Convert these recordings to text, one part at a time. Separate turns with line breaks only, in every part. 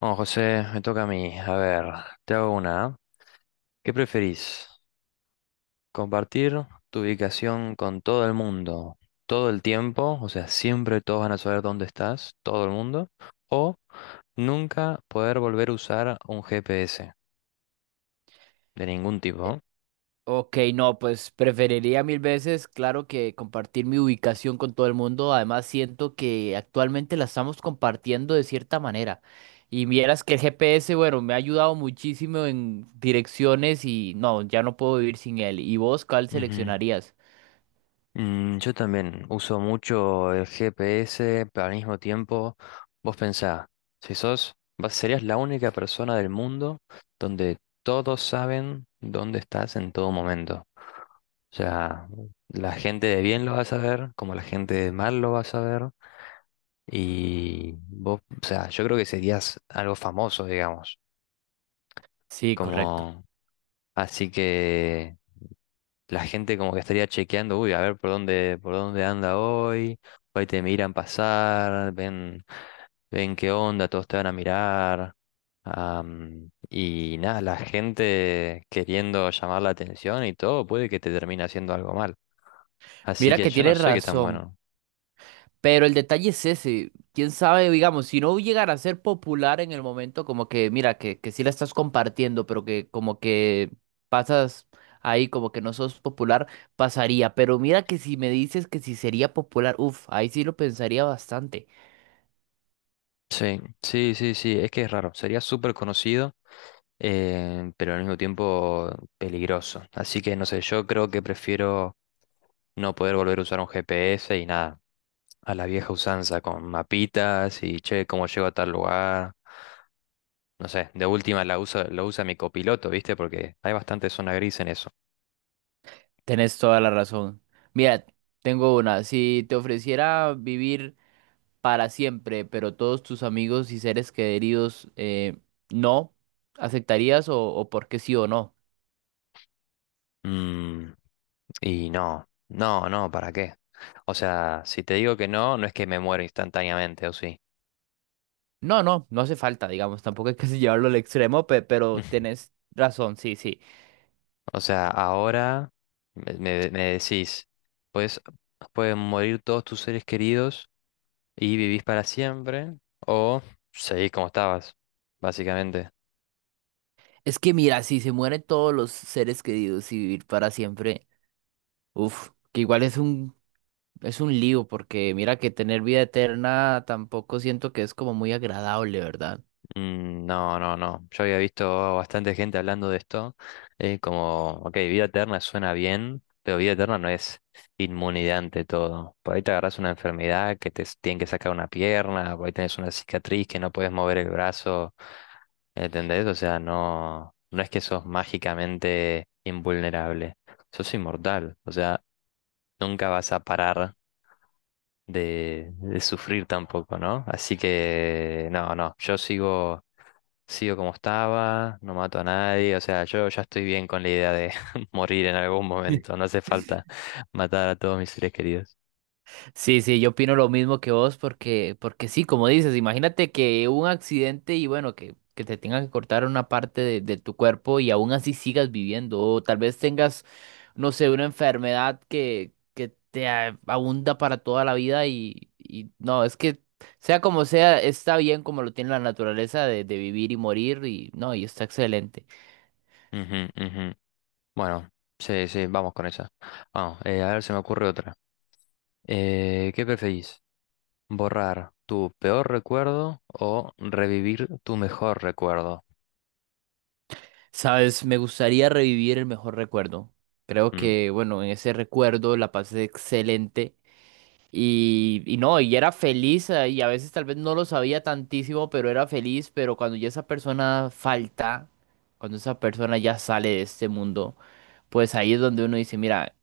Bueno, José, me toca a mí. A ver, te hago una. ¿Ah? ¿Qué preferís? ¿Compartir tu ubicación con todo el mundo todo el tiempo? O sea, siempre todos van a saber dónde estás, todo el mundo. ¿O nunca poder volver a usar un GPS de ningún tipo?
Ok, no, pues preferiría mil veces, claro que compartir mi ubicación con todo el mundo. Además, siento que actualmente la estamos compartiendo de cierta manera. Y vieras que el GPS, bueno, me ha ayudado muchísimo en direcciones y no, ya no puedo vivir sin él. ¿Y vos cuál
Ujú.
seleccionarías?
Yo también uso mucho el GPS, pero al mismo tiempo, vos pensá, si sos, serías la única persona del mundo donde todos saben dónde estás en todo momento. O sea, la gente de bien lo va a saber, como la gente de mal lo va a saber, y vos, o sea, yo creo que serías algo famoso, digamos,
Sí, correcto.
como, así que la gente como que estaría chequeando, uy, a ver por dónde anda hoy, hoy te miran pasar, ven, ven qué onda, todos te van a mirar. Y nada, la gente queriendo llamar la atención y todo, puede que te termine haciendo algo mal. Así
Mira
que
que
yo no
tienes
sé qué tan
razón.
bueno.
Pero el detalle es ese, quién sabe, digamos, si no llegara a ser popular en el momento, como que, mira, que sí la estás compartiendo, pero que como que pasas ahí, como que no sos popular, pasaría. Pero mira que si me dices que si sería popular, uff, ahí sí lo pensaría bastante.
Sí, sí, sí, sí, es que es raro. Sería súper conocido, pero al mismo tiempo peligroso. Así que no sé, yo creo que prefiero no poder volver a usar un GPS y nada. A la vieja usanza, con mapitas y che, cómo llego a tal lugar. No sé, de última la usa, lo usa mi copiloto, ¿viste? Porque hay bastante zona gris en eso.
Tenés toda la razón. Mira, tengo una, si te ofreciera vivir para siempre, pero todos tus amigos y seres queridos, no, ¿aceptarías o por qué sí o no?
Mm, y no, no, no, ¿para qué? O sea, si te digo que no, no es que me muero instantáneamente, ¿o sí?
No, no, no hace falta, digamos, tampoco hay que llevarlo al extremo, pero tenés razón, sí, sí.
O sea, ahora me decís, pues pueden morir todos tus seres queridos y vivís para siempre, o seguís como estabas, básicamente.
Es que mira, si se mueren todos los seres queridos y vivir para siempre, uff, que igual es un lío, porque mira que tener vida eterna tampoco siento que es como muy agradable, ¿verdad?
No, no, no. Yo había visto bastante gente hablando de esto. Como, ok, vida eterna suena bien, pero vida eterna no es inmunidad ante todo. Por ahí te agarras una enfermedad que tienen que sacar una pierna, por ahí tenés una cicatriz que no puedes mover el brazo. ¿Entendés? O sea, no, no es que sos mágicamente invulnerable. Sos inmortal. O sea, nunca vas a parar de sufrir tampoco, ¿no? Así que no, no, sigo como estaba, no mato a nadie, o sea, yo ya estoy bien con la idea de morir en algún momento, no hace falta matar a todos mis seres queridos.
Sí, sí, yo opino lo mismo que vos porque, porque sí, como dices, imagínate que un accidente y bueno, que te tengan que cortar una parte de tu cuerpo y aún así sigas viviendo o tal vez tengas, no sé, una enfermedad que te abunda para toda la vida y no, es que sea como sea, está bien como lo tiene la naturaleza de vivir y morir y no, y está excelente.
Ujú, ujú. Bueno, sí, sí, vamos con esa. Vamos, a ver, se me ocurre otra. ¿Qué preferís? ¿Borrar tu peor recuerdo o revivir tu mejor recuerdo?
Sabes, me gustaría revivir el mejor recuerdo. Creo
Mm,
que, bueno, en ese recuerdo la pasé excelente. Y no, y era feliz, y a veces tal vez no lo sabía tantísimo, pero era feliz, pero cuando ya esa persona falta, cuando esa persona ya sale de este mundo, pues ahí es donde uno dice, mira,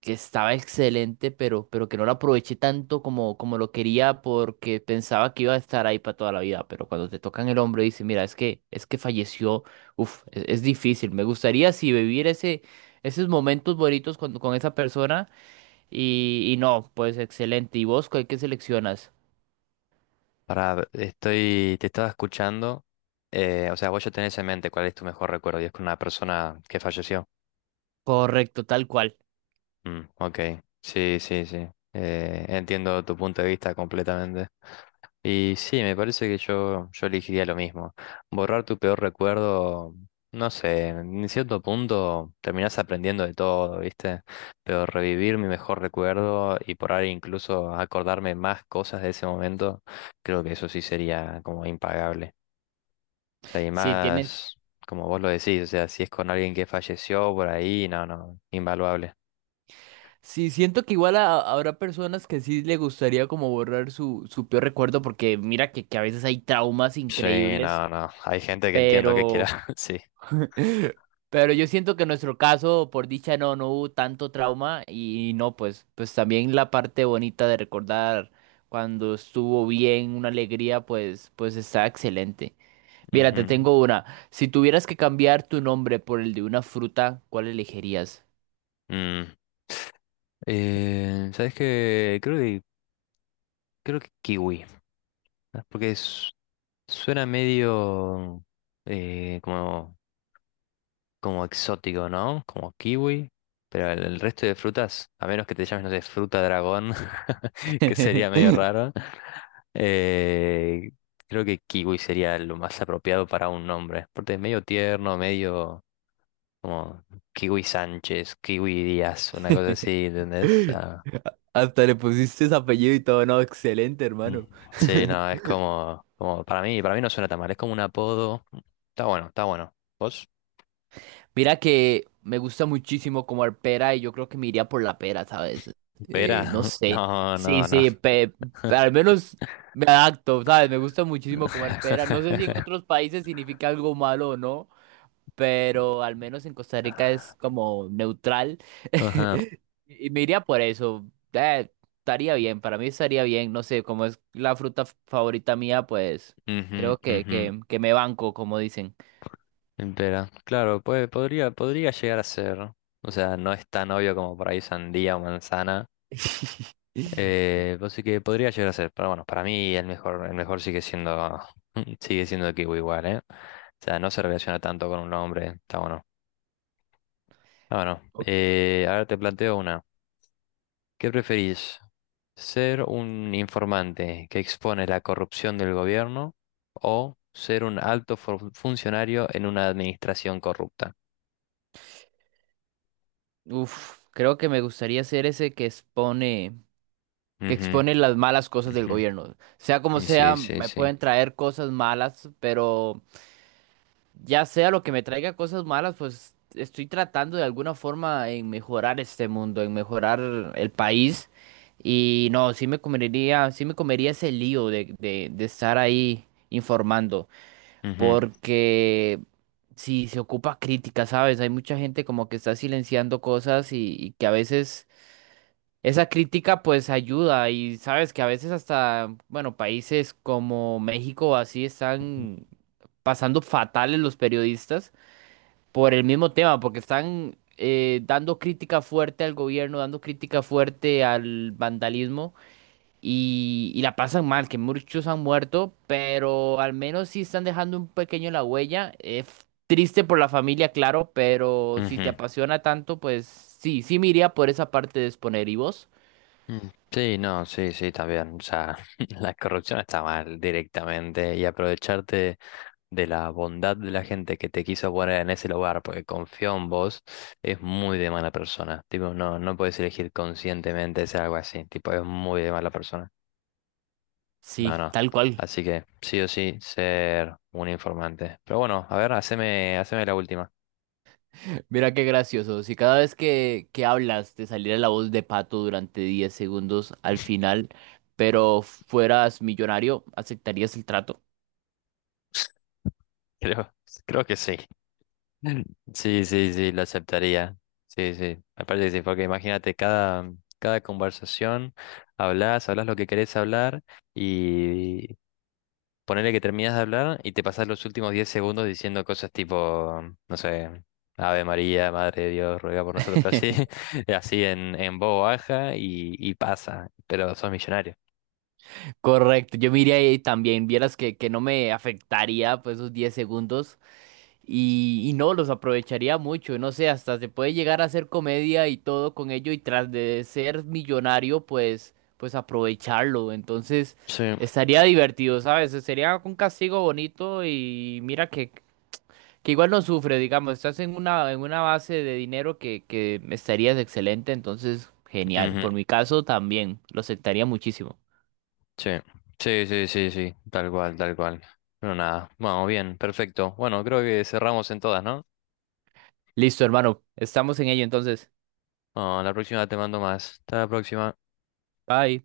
que estaba excelente, pero que no lo aproveché tanto como, como lo quería porque pensaba que iba a estar ahí para toda la vida, pero cuando te tocan el hombro y dices, mira, es que falleció, uf, es difícil, me gustaría si vivir ese, esos momentos bonitos con esa persona. Y no, pues excelente. ¿Y vos cuál que seleccionas?
Para, estoy, te estaba escuchando. O sea, vos ya tenés en mente cuál es tu mejor recuerdo y es con una persona que falleció.
Correcto, tal cual.
Ok, sí, sí, sí. Entiendo tu punto de vista completamente. Y sí, me parece que yo elegiría lo mismo. Borrar tu peor recuerdo, no sé, en cierto punto terminás aprendiendo de todo, ¿viste? Pero revivir mi mejor recuerdo y por ahí incluso acordarme más cosas de ese momento, creo que eso sí sería como impagable. O sea, y
Si tienes.
más, como vos lo decís, o sea, si es con alguien que falleció por ahí, no, no, invaluable.
Sí, siento que igual habrá personas que sí le gustaría como borrar su, su peor recuerdo, porque mira que a veces hay traumas
Sí,
increíbles,
no, no, hay gente que entiendo que quiera,
pero,
sí.
pero yo siento que en nuestro caso, por dicha, no, no hubo tanto trauma y no, pues, pues también la parte bonita de recordar cuando estuvo bien, una alegría, pues, pues está excelente. Mira, te
Ujú.
tengo una. Si tuvieras que cambiar tu nombre por el de una fruta, ¿cuál elegirías?
Mm. ¿Sabes qué? Creo que kiwi, ¿no? Suena medio como como exótico, ¿no? Como kiwi. Pero el resto de frutas, a menos que te llames, no sé, fruta dragón, que sería medio raro. eh, Creo que kiwi sería lo más apropiado para un nombre. Porque es medio tierno, medio como kiwi Sánchez, kiwi Díaz, una cosa así, ¿entendés?
Hasta le pusiste ese apellido y todo, no, excelente,
Mm.
hermano.
Sí, no, es como, como para mí no suena tan mal, es como un apodo. Está bueno, está bueno. ¿Vos?
Mira que me gusta muchísimo comer pera y yo creo que me iría por la pera, ¿sabes?
Pera,
No sé.
no,
Sí,
no, no.
sí, al menos me adapto, ¿sabes? Me gusta muchísimo comer pera. No sé si en otros países significa algo malo o no. Pero al menos en Costa Rica es como neutral.
Ajá,
Y me iría por eso. Eh, estaría bien, para mí estaría bien. No sé, como es la fruta favorita mía, pues creo
ujú,
que me banco, como dicen.
ujú, pera. Claro, podría, podría llegar a ser. O sea, no es tan obvio como por ahí sandía o manzana. Así que podría llegar a ser. Pero bueno, para mí el mejor sigue siendo, sigue siendo kiwi igual, ¿eh? O sea, no se relaciona tanto con un nombre. Está bueno. Está bueno.
Ok.
Ahora te planteo una. ¿Qué preferís? ¿Ser un informante que expone la corrupción del gobierno o ser un alto funcionario en una administración corrupta?
Uf, creo que me gustaría ser ese que
Ujú,
expone las malas cosas del
ujú.
gobierno. Sea como
Y
sea,
sí, sí,
me
sí.
pueden traer cosas malas, pero ya sea lo que me traiga cosas malas, pues estoy tratando de alguna forma en mejorar este mundo, en mejorar el país. Y no, sí me comería ese lío de estar ahí informando.
Ujú,
Porque sí se ocupa crítica, ¿sabes? Hay mucha gente como que está silenciando cosas y que a veces esa crítica pues ayuda. Y sabes que a veces hasta, bueno, países como México o así están pasando fatales los periodistas por el mismo tema, porque están dando crítica fuerte al gobierno, dando crítica fuerte al vandalismo y la pasan mal, que muchos han muerto, pero al menos sí están dejando un pequeño la huella. Es triste por la familia, claro, pero si
ujú.
te apasiona tanto, pues sí, sí me iría por esa parte de exponer. ¿Y vos?
Sí, no, sí, sí, también. O sea, la corrupción está mal directamente y aprovecharte de la bondad de la gente que te quiso poner en ese lugar porque confió en vos es muy de mala persona. Tipo, no, no puedes elegir conscientemente hacer algo así. Tipo, es muy de mala persona. No,
Sí,
no.
tal cual.
Así que sí o sí, ser un informante. Pero bueno, a ver, haceme, haceme la última.
Mira qué gracioso. Si cada vez que hablas te saliera la voz de Pato durante 10 segundos al final, pero fueras millonario, ¿aceptarías el trato?
Creo, creo que sí. Sí, sí, sí, lo aceptaría. Sí, sí, aparte sí, porque imagínate, cada, cada conversación hablas, hablas lo que querés hablar y ponele que terminas de hablar y te pasas los últimos 10 segundos diciendo cosas tipo, no sé, Ave María, Madre de Dios, ruega por nosotros, pero así, así en voz baja y pasa, pero sos millonario.
Correcto, yo me iría ahí también, vieras que no me afectaría pues esos 10 segundos y no, los aprovecharía mucho, no sé, hasta se puede llegar a hacer comedia y todo con ello y tras de ser millonario pues, pues aprovecharlo, entonces
Sí,
estaría divertido, ¿sabes? Sería un castigo bonito y mira que igual no sufre, digamos, estás en una base de dinero que estarías excelente, entonces genial,
ujú,
por mi caso también, lo aceptaría muchísimo.
sí, sí, sí, sí, sí, tal cual, tal cual. No nada, bueno, bien, perfecto. Bueno, creo que cerramos en todas, ¿no?
Listo, hermano. Estamos en ello entonces.
No, la próxima te mando más. Hasta la próxima.
Bye.